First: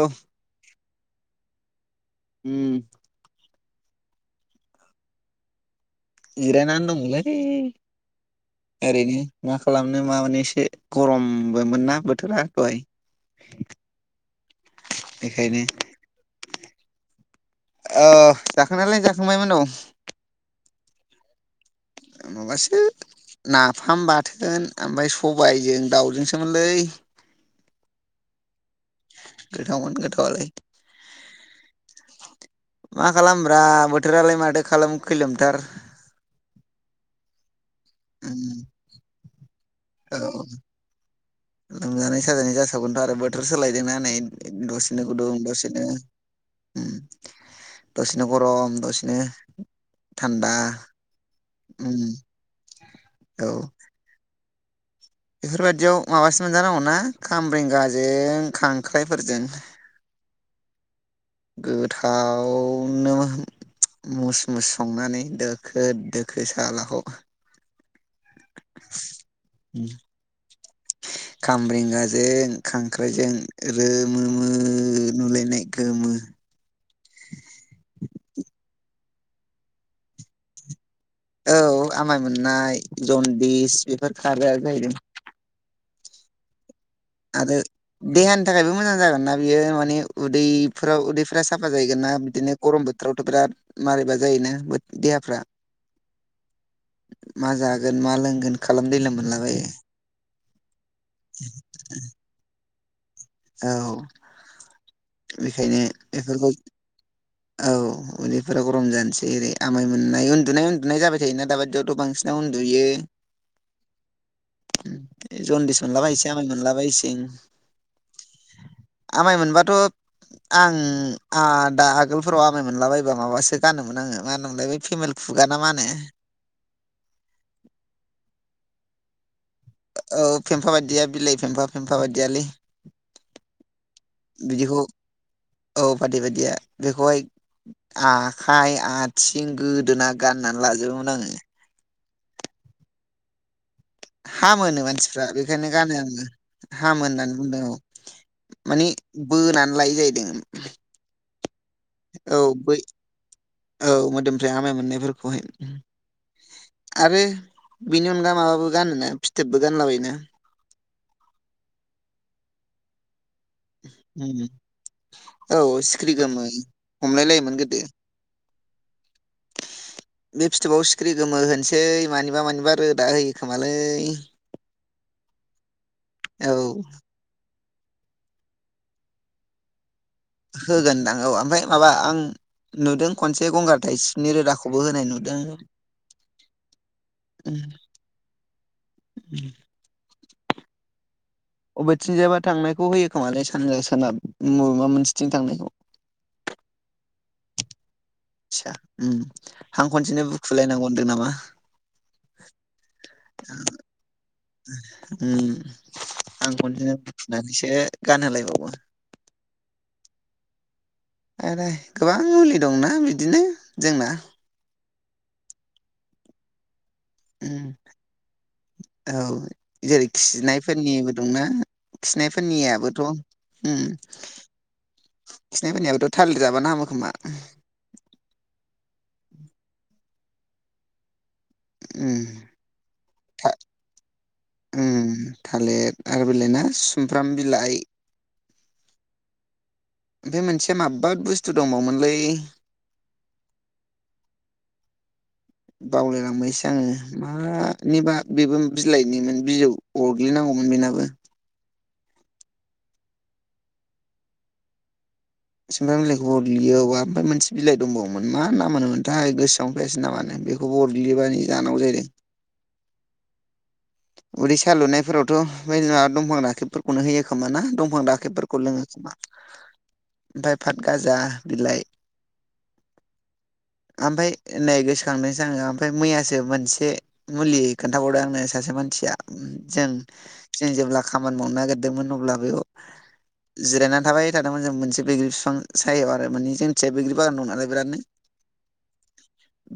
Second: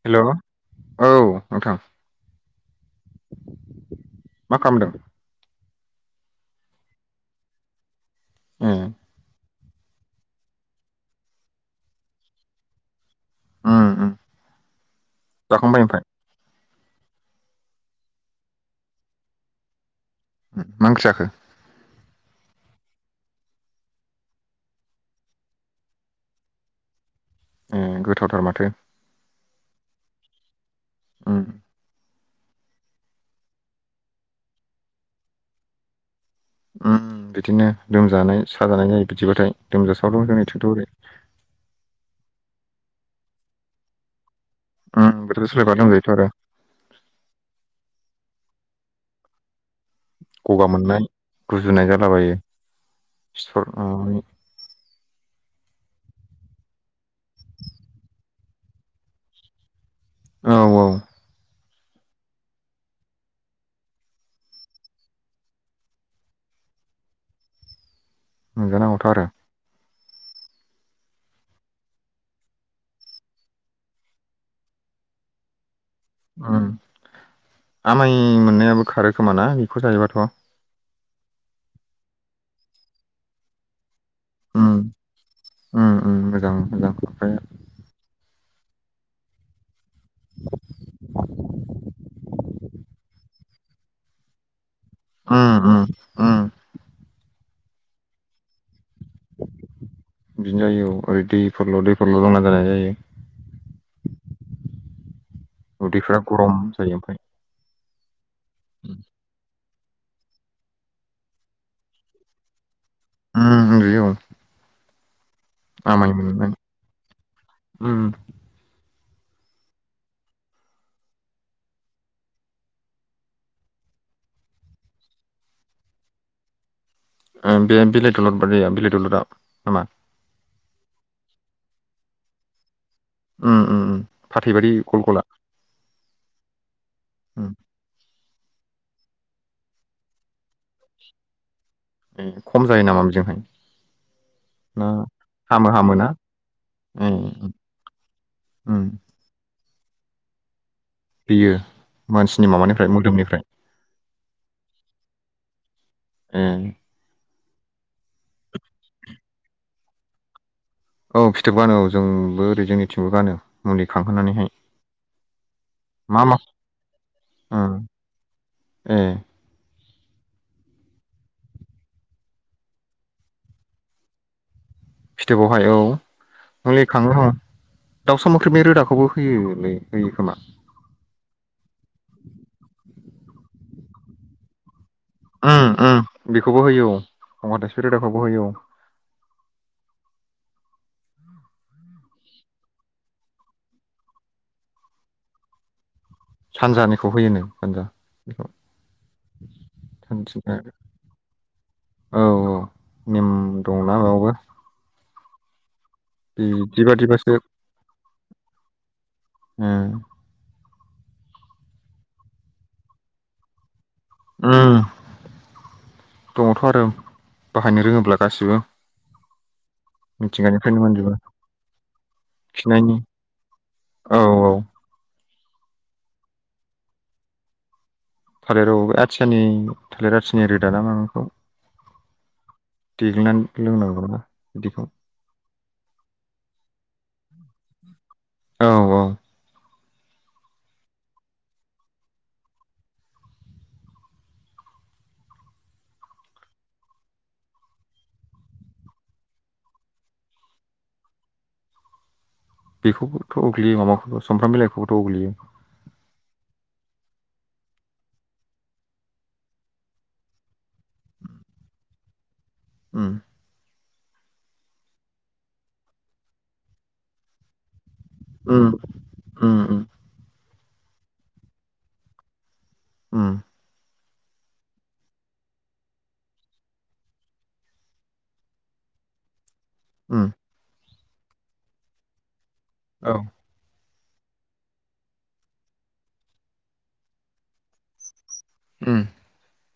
औ हेलौ औ नोंथां। उम मा खालामदों? जिरायनानै दंमोनलोयै ए ओरैनो। मा खालामनो मा मानो एसे गरमबोमोन ना बोथोरा दहाय। उम उम बेखायनो जाखांबाय ओमफ्राय ओ जाखांनायालाय जाखांबायमोन औ मां ओंख्रि जाखो? माबासो नाफाम बाथोन ओमफ्राय सबायजों दाउजोंसोमोनलै। ओं गोथावथार माथो। गोथावमोन गोथावालाय। ओं मा खालामब्रा बोथोरालाय माथो खालाम खैलोमथार। उम बिदिनो लोमजानाय साजानाय जायो बिदिबाथाय। लोमजासावदों औ जोंनिथिंथ' ओरै लोमजानाय जासावगोनथ' आरो बोथोर सोलायदों ना नै दसेनो उम गुदुं बोथोर सोलायबा दसेनो लोमजायोथ' आरो उम दस नो गरम दसेनो थान्दा गगा मोननाय गुजुनाय जालाबायो औ सिथर ओं बेफोरबायदियाव माबासो मोनजानांगौनाा खामब्रेंगाजों खांख्रायफोरजों। औ औ गोथावनो मुस मुस संनानै दोखो दोखो सालाखौ। मोनजानांगौथ' आरो [inaudible] खामब्रेंगाजों खांख्राइजों रोमो मो नुलायनाय। गोमो आमाइ मोननायाबो खारो खोमा ना बेखौ जायोबाथ'। औ आमाय मोननाय जनदिस बेफोर खारो आरो उम जाहैदों। उम उम मोजां मोजां ओमफ्राय आरो देहान थाखायबो मोजां जागोन नना बियो मानिे उदैफोराव उदैफ साफा जाहगोन ना बिदिनो गरम बोथोरावथ' बिराद मारबा जायोना देहाफ्रा उम उम उम मा जागोन मा लोंगोन खालाम दैला मोनलाबायो बिदिनो जायो ओरै दैफोरल' दैफोरल' लंना जानाय जायो औ बेखायनो उदैफ्रा बेफोरखौ गरम जायो ओमफ्राय औ गदैफ्रा गरम जानोसै ओरै आाय मोननाय उन्दुनाय उन्दुनाय जाबाय थायोना दाबायदियावथ' बांसिन उन्दुयो ओम उन्दुयो जनदिस मोनलाबायसै आमाय मोनलाबायसै उम आमाय मोनबाथ' आं दा आगोलफोराव आमाय मोनला बायोबा माबासो गानोमोन आङो मा होनोमोनलाय बे फेमिलि फुग ना मानो ओम बे बिलाइ दलद बायदिया बिलाइ दलदा औ फेमफा बायदिया बिलाइ फेमफा-फेमफा बायदियालै। उम उम उम फाथैबारि बिदिखौ गल गला औ फाथै बादिया बेखौहाय उम आ खाय आथिं गोदोना गाननानै लाजोबोमोन आङो खम जायो नामा बेजोंहाय? हामो होनो ना मानसिफ्रा हामो बेखायनो हामो गानो ना आङो हामो ए होननानै उम बुंदों औ माने बोनानै लायो जाहैदों बियो। औ बै औ मोदोमनिफ्राय आमाय मोननायफोरखौहाय। ए आरो बेनि अनगा माबाबो गानोना फिथोबबो गानलाबायोना औ फिथोब गानो औ जोंबो ओरै जोंनिथिंबो गानो। मुलि खांहोनानैहाय औ सिख्रि मा मा गोमोन हमलाय लायोमोन गोदो। ओ। [inaudible] बे फिथोबाव सिख्रि गोमो होनोसै मानिबा मानिबा रोदा होयो खोमालै। फिथोबावहाय औ [unintelligible] खाङोहो दाउसा मोख्रेबनि रोदाखौबो होयोलै। होयो खोमा होगोनदां औ ओमफाय माबा आं नुदों खनसे गंगार थाइसिनि रोदाखौ उम उम बेखौबो होयो औ गंगार थाइसिब रोदाखौबो होयो औ [unintelligible] अबेथिंजायबा थांनायखौ होयो खोमालै सानजा सोनाब मबेबा मोनसेथिं थांनायखौ। सानजानिखौ होयो नो सानजा। बेखौ इसा हां खनसेनो सानजा बुखुलायनांगौ होनदों नामा? औ औ नेम दंना बावबो। ओम हांखनसेनो बादिबासो बुंखुनानैसो गानहोलायबावो। उम आरो गोबां मुलि दंना बिदिनो जोंना ओम दङथ' आरो उम बाहायनो रोङोब्ला गासिबो औ जेरै मिथिंगानिफ्रायनो खिनायफोरनिबो मोनजोबो दंना खिनायनि खिनायफोरनियाबोथ' उम औ [inaudible] खिनाय फोरनियाबोथ' थालिर जाबानो हामो खोमा थालिराव आथियानि थालिर आथियानि रोदा ना माखौ? उम था देग्लिनानै लोंनांगौ ना बिदैखौ उम थालिर आरो बिलायना सुमफ्राम बिलाइ औ औ। ओमफ्राय मोनसेया माबबा बुस्थु दंबावोमोनलै? बावलायलांबायसो आङो मानिबा बेबो बिलाइनिमोन बिजौ अरग्लिनांगौ मोन बेनाबो बेखौबोथ' उग्लैयो माबाखौबो सामफ्राम बिलाइखौबोथ' उग्लैयो। सामब्राम बिलाइखौबो अग्लियो [unintelligible] मोनसे बिलाइ दंबावोमोन मा नाम मोनथाय गोसोआवनो फैयासै नामानो। बेखौबो अरग्लिबादि जानांगौ जाहैदों। ओम। उदै सालुनायफोरावथ' दंफां राखेबफोरखौनो होयो खोमा ना दं? [unintelligible] दाखेबफोरखौ उम लोङो खोमा? उम उम ओमफफ्राय फात गाजा बिलाइ। ओम ओमफाय नै गोसोखांदोंसो आङो ओमफ्राय मैयासो मोनसे मुलि खोनथाबावदों आंनो सासे मानसिया जों उम जों जेब्ला खामानि मावनो नागिरदोंमोन अब्ला औ बेयाव जिरायनान थाबाय थादोंमोन जों मोनसे बैग्रि बिफां सायाव आरो माने जोंथिजाय बैग्रि बागान दं नालाय बिरादनो। उ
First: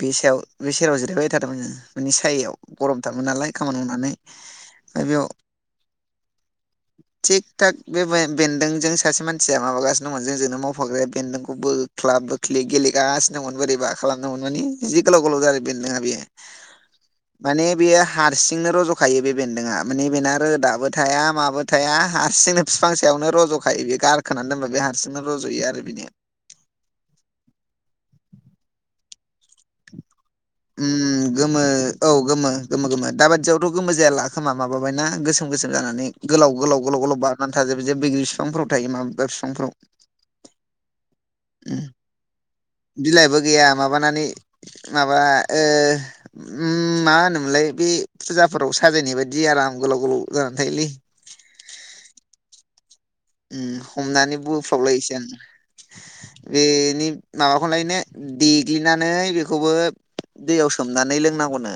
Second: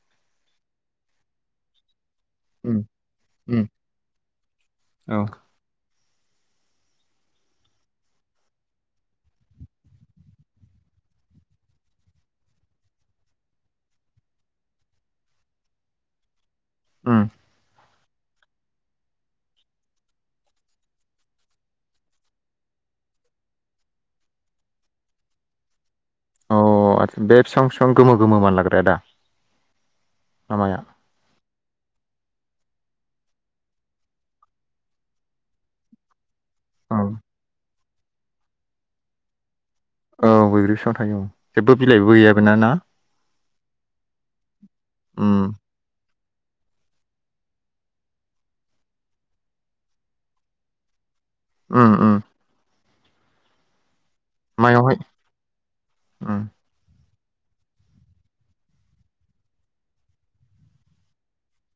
बे सायाव बे सेरायाव जिरायबाय थादोंमोनङो मानानि सायायाव उम गरम थारमोन नालाय उम खामानि मावनानै औ बेयाव [inaudible] थिग थक बे बेन्दोंजों सासे मानसिया माबागासिनो दंमोन जोंजोंनो मावफाग्राया बेन्दोंखौबो बोख्लाब बोखलिब गेलेगासिनोमोन बोरैबा खालामदोंमोन मानानि जि गोलाव गोलाव जादों बेदोंङा बेयो उम माने बेैया हारसिंनो रज'खायो बे बेन्दोंआ माने बेना रोदाबो थाया माबो थाया हारसिंनो बिफां सायाव रज'खायो बेयो गारखोनानै दोनबा बे हारसिंनो रज'यो आरो बिनि अ आसा बे बिसेबां बिसेबां गोमो गोमो मान लाग्राया आदा ओम गोमो औ गोमो गोमो गोमो दााबादियावथ' गोमो जायाला खोमा माबाबायना गोसोम गोसोम जानानै गोलाव गोलाव औ गोलाव गोलाव बारनानै थाजोबबाय जे बैग्रि बिफांफोराव थायो माबा बिफांफोराव औ बैग्रि बिफांयाव थायो औ जेबो बिलाइबो गैया बेना ना बिलाइबो गैया माबानानै माबा उम मा होनोमोनलाय बे फुजाफोराव साजायनाय बायदि आराम गोलाव गोलाव जानानै थायोलै उम उम उ हमनानै मायावहाय बुंफ्रावलायसो आं उम बेनि माबाखौ लायनो देग्लिनानै बेखौबो दैयाव सोमनानै लोंनांगौनो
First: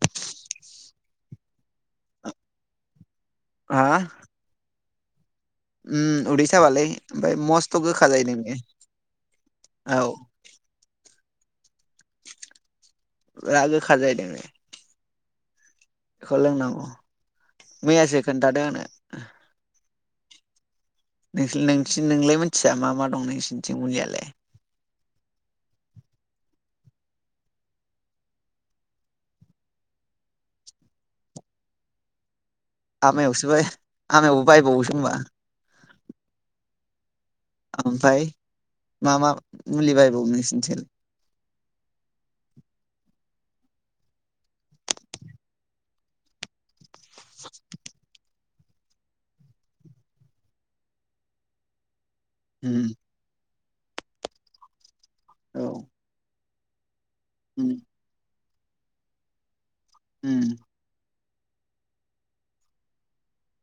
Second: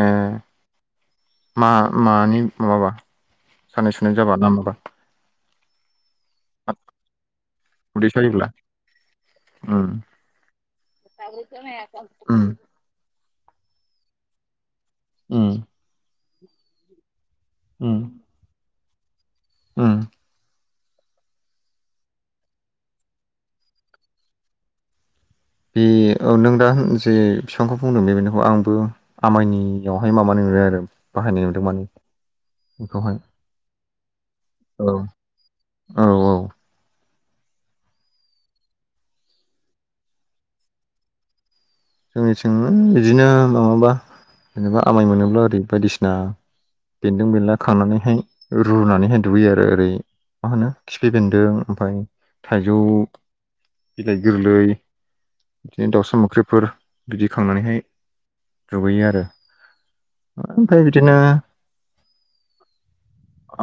ए मा मानि माबा हा सानाय सुनाय जाबा ना माबा उम उदै साबालाय ओमफ्राय मस्थ' गोखा उदै जायो सायोब्ला नो औ उ ला गोखा जाहैदों उ बेखौ लोंनांगौ मैयासो खोन्थादों आंनो ओ नों नों नोंलाय मिथिया मा मा दं नोंसिोरनिथिं मुलियालाय बे नों दा जे बिफांखौ बुंदों बेखौ आंबो आमायनियावहाय मा मानो आरो बाहायनाय नुदों मान आमायावसो बाय आमायावबो औ बायबावोसो होनबा औ औ ओमफफ्राय मा मा मुलि बायबावो नोंसनिथिं जोंनिथिंनो बिदिनो माबाबा जेनेबा आमाय मोनोब्ला ओरै बायदिसिना बेन्दों बेनला खांनानैहाय रुनानैहाय दुगैयो आरो ओरै मा होनो खिफि बेन्दों ओमफ्राय थाइजौ उम बिलाइ गोरलै औ बिदिनो दाउसा मोख्रिफोर बिदि उम खांनानैहाय दुगैयो आरो उम ओमफ्राय बिदिनो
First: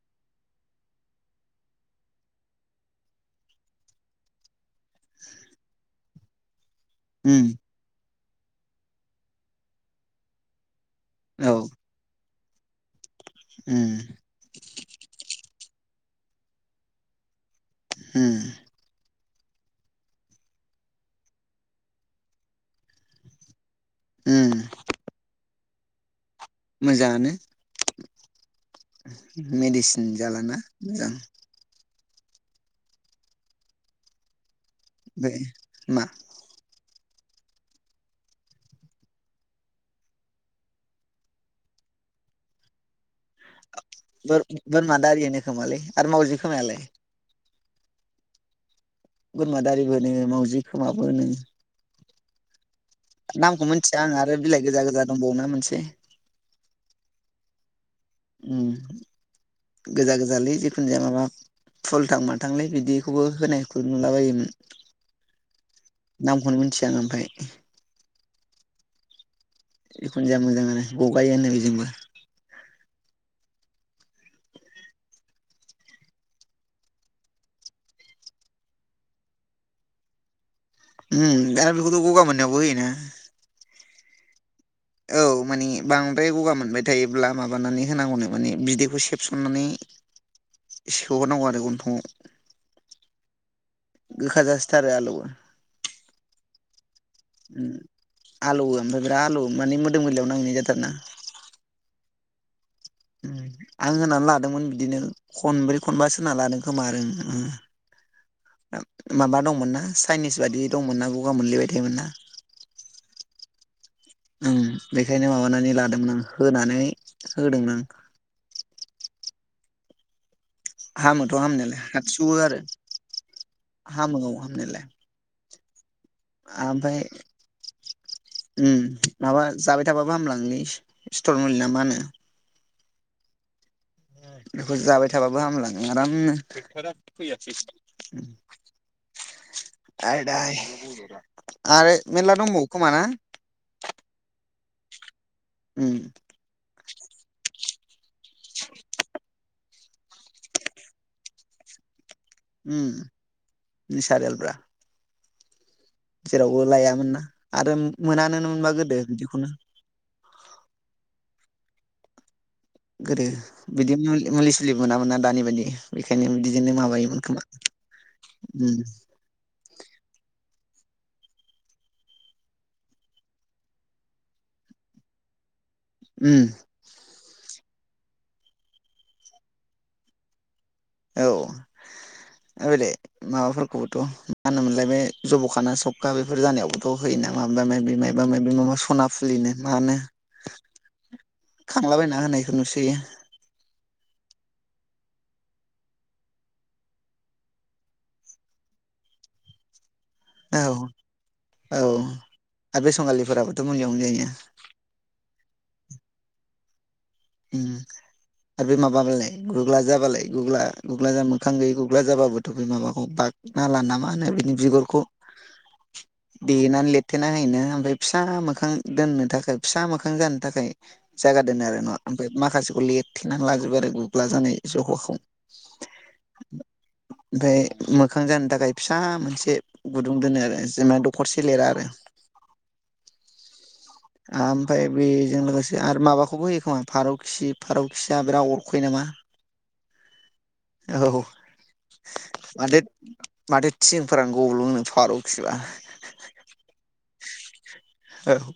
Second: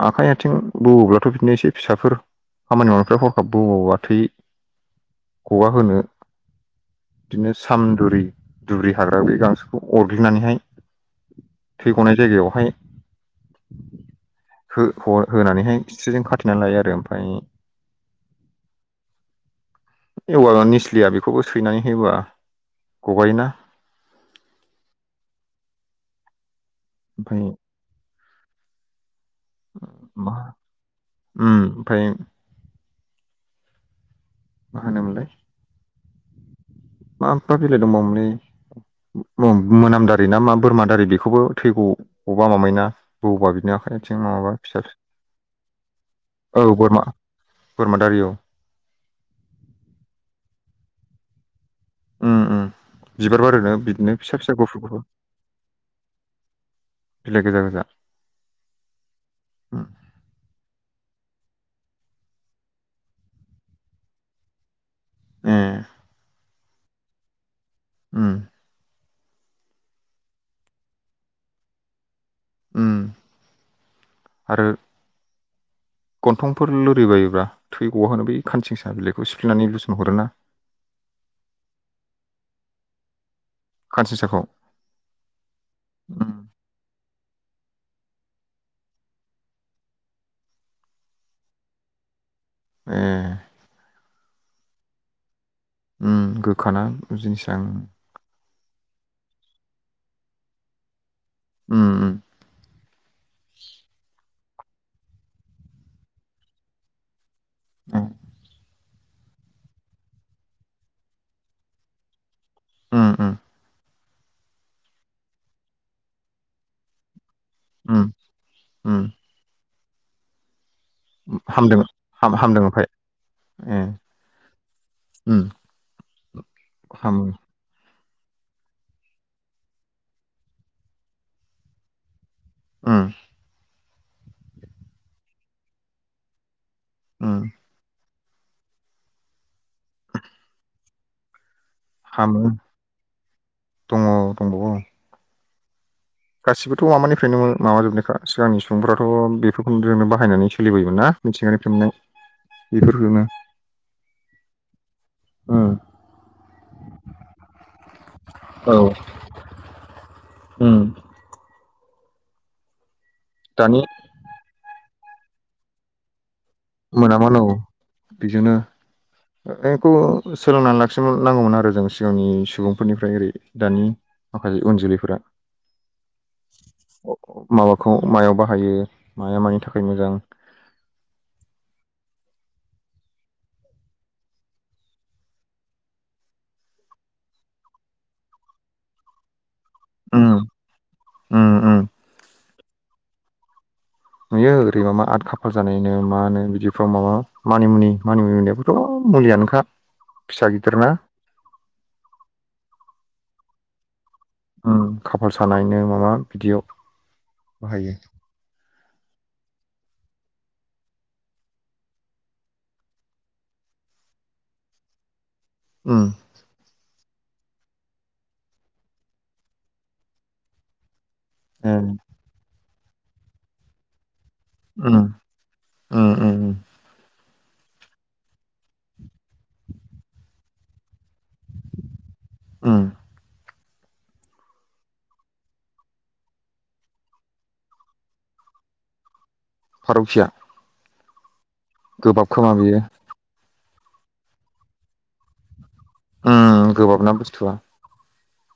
आखाइ आथिं बोब्लाथ' बिदिनो एसे फिसाफोर खामानि मावनायनिफ्राय हरखाब बौबा थै गगा होनो बिदिनो उम सामदुरि दुबि् हाग्रा बे गांसोखौ अरग्लिनानैहाय औ थै ग'नाय जायगायावहाय उम होनानैहाय स्रिजों खाथेनानै लायो आरो ओमफ्राय ह एवार निस्लिया बेखौबो सैनानै होबा गगायोना उम मोजाङानो ओमफ्राय मेडिसिन जालाना मोजां फै मा बे मा माफ्रा बिलाइ दंबावमोनलै मोनामदारि ना मा बोरमादारि बेखौबो थैगौ गबा माबायो ना बबा बिनि आखाइ आथिं माबाबा फिसा बोरमा दारि होनो खोमालै आरो मावजि फिसा औ खोमायालाय बोरमा बोरमादारियाव बोरमा दारिबो नोङो मावाउजि खोमाबो होने उम उम बिबार नामखौ बारोनो मोनथिया बिदिनो आं आरो फिसा फिसा बिलाइ गुफुर गोजा गुफुर गोजा दंबावोन मोनसे बिलाइ गोजा गोजा उम उम गोजा गोजालै जिखुनु जाया माबा फुलथां माथांलाय बिदिखौबो होनायखौ नुलाबायायोमोन ए नामखौनो मिथिया आङो ओमफफ्राय उम जिखुनु जाया मोजांङानो गगायो होनो बेजोंबो उम आरो गन्थंफोर लोरिबायोब्ला थै गवा होनो बै खानथिंसा बिलाइखौ सिफ्लेनानै लुसन हरोना उम दा बेखौथ गगा मोननायावबो होयोना खानसिसाखौ औ मानि बांद्राय गगा मोनबाय थायो अब्ला माबानानै होनांगौनो माने बिदैखौ सेबसननानै एसे सौहरनांगौ आरो गन्थंआव ए गोखा जासोथारो आलौवो उम गोखाना उम आलौवो ओमफ्राय बिराद आलौवो माने मोदोम गोरलैयाव नांनाय जाथारोना उम उम उम आं होनानै लादोंमोन बिदिनो खनब्रै खनबासो होना लादों खोमा आरो उम माबा दंमोनना चाइनिस बायि दंमोनना गगा मोनलि बाय थायमोन ना उम उम उम बेखायनो माबानानै लादोंमोन आं होनानै होदों नों उम उम हामोथ' हामनायालाय हामदों हातसिउवो हाम आरो हामदों ओमफ्राय ए हामो हामनायालाय उम आमफाय हामो उम माबा जाबाय थाबाबो हामलांलै स्टर मुलि ना मा होनो उम बेखौ जाबाय थाबाबो हामलाङो आरामनो उम फैयाै [inaudible] आरो मेरला हामो दंबावो खोमा ना? दङ दंबावो उम गासिबोथ' माबानिफ्रायनो माबाजोबनायखा सिगांनि सुबुंफोरा्राथ' बेफोरखौ जजोंनो बाहायनानै सोलिबोयोमोन ना मिथिंगानि फेमनाय उम नेसारेलब्रा अ जेरावबो लायामोन ना आरो मोनानोमोनबा औ गोदो बिदिखौनो उम गोदो दानि बिदि मुलि सुलि मोनामोना दानि बायदि बेखायनो बिदि मोनामोन अ बिजोंनो उम एक सोलोंनानै लाखि नांगौमोन आरो जों सिगांनि सुबुंफोरनिफ्राय ओरै दानि माखासे उन जोलैफोरा उम अ माबाखौ मायाव बाहायो माया मानि थाखाय मोजां औ आरो बेले माबाफोरखौबोथ' मा होनोमोनलाय बे जब'खाना सबखा बेफोर जानायावबोथ' होयो माबा माबि मायबा माबि माबा सना फुलिनो मानो उम उम उम खांलाबायना होनायखौ नुसोयो नुयो ओरैबा मा आद खाफाल जानायनो मानो बिदिफ्राव माबा मानिमुनि-मानिमुनि नायबोथ' मुलियानोखा फिसा औ गिदिरना औ आर बे संगालिफोराबोथ' मुलियावनो य ओं खाफाल सानायनो माबा बिदियाव उम बाहायो आरो माबाबालाय गुग्ला जाबालाय गुग्ला-गुग्ला जा मोखां गैयै गुग्ला जाबाबोथ' बे माबाखौ बा नाला ना मा होनो बिनि बिगुरखौ उम देनानै ले थेना हैनो ओमफाय फिसा मोखां दोननो थाखाय फिसा मोखां जानो थाखाय जागा दोनो आरो उम न' ओमफाय माखासेखौ लिरथेना लाग्रोबाय आरो ला जानाय ज'हखौ उम उम उम ओमफाय मोखां जानो थाखाय फिसा मोनसे गुदुं दोनो आरो जेनाद' हरसे लिरा आरो उम आमफाय बेजों लोगोसे आरो माबाखौबो होयो खोमा फारौखि फारौखिया बिराद अरखय नामा मा फारौखिया औ गोबाब खोमा माथो बियो माथो थिंफोरानो गब्लंनो फारौखिबा उम गोबाबना बुस्थुआ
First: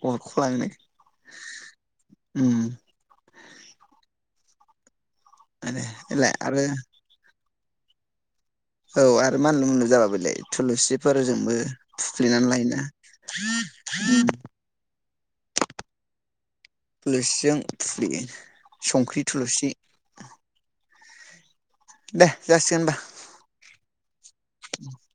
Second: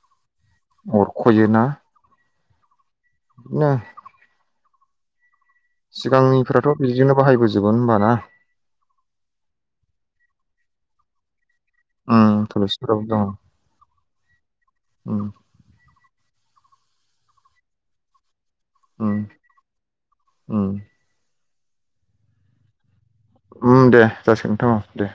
औ अरख'यो ना उम ना आरो बेलाय आरो सिगांनिफोराथ' बिदिनो बाहायबोजोबो होमबा ना औ आरो मानलु मलु जाबाबोलाय थुलुसिफोरजोंबो उम थुफ्लेनानै लायोना थुलुसिफोराबो दङ उम थुलुसिजों थुफ्लेयो उम संख्रि थुलुसि उम दे जासिहोनबा उम दे जासिगोनथां दे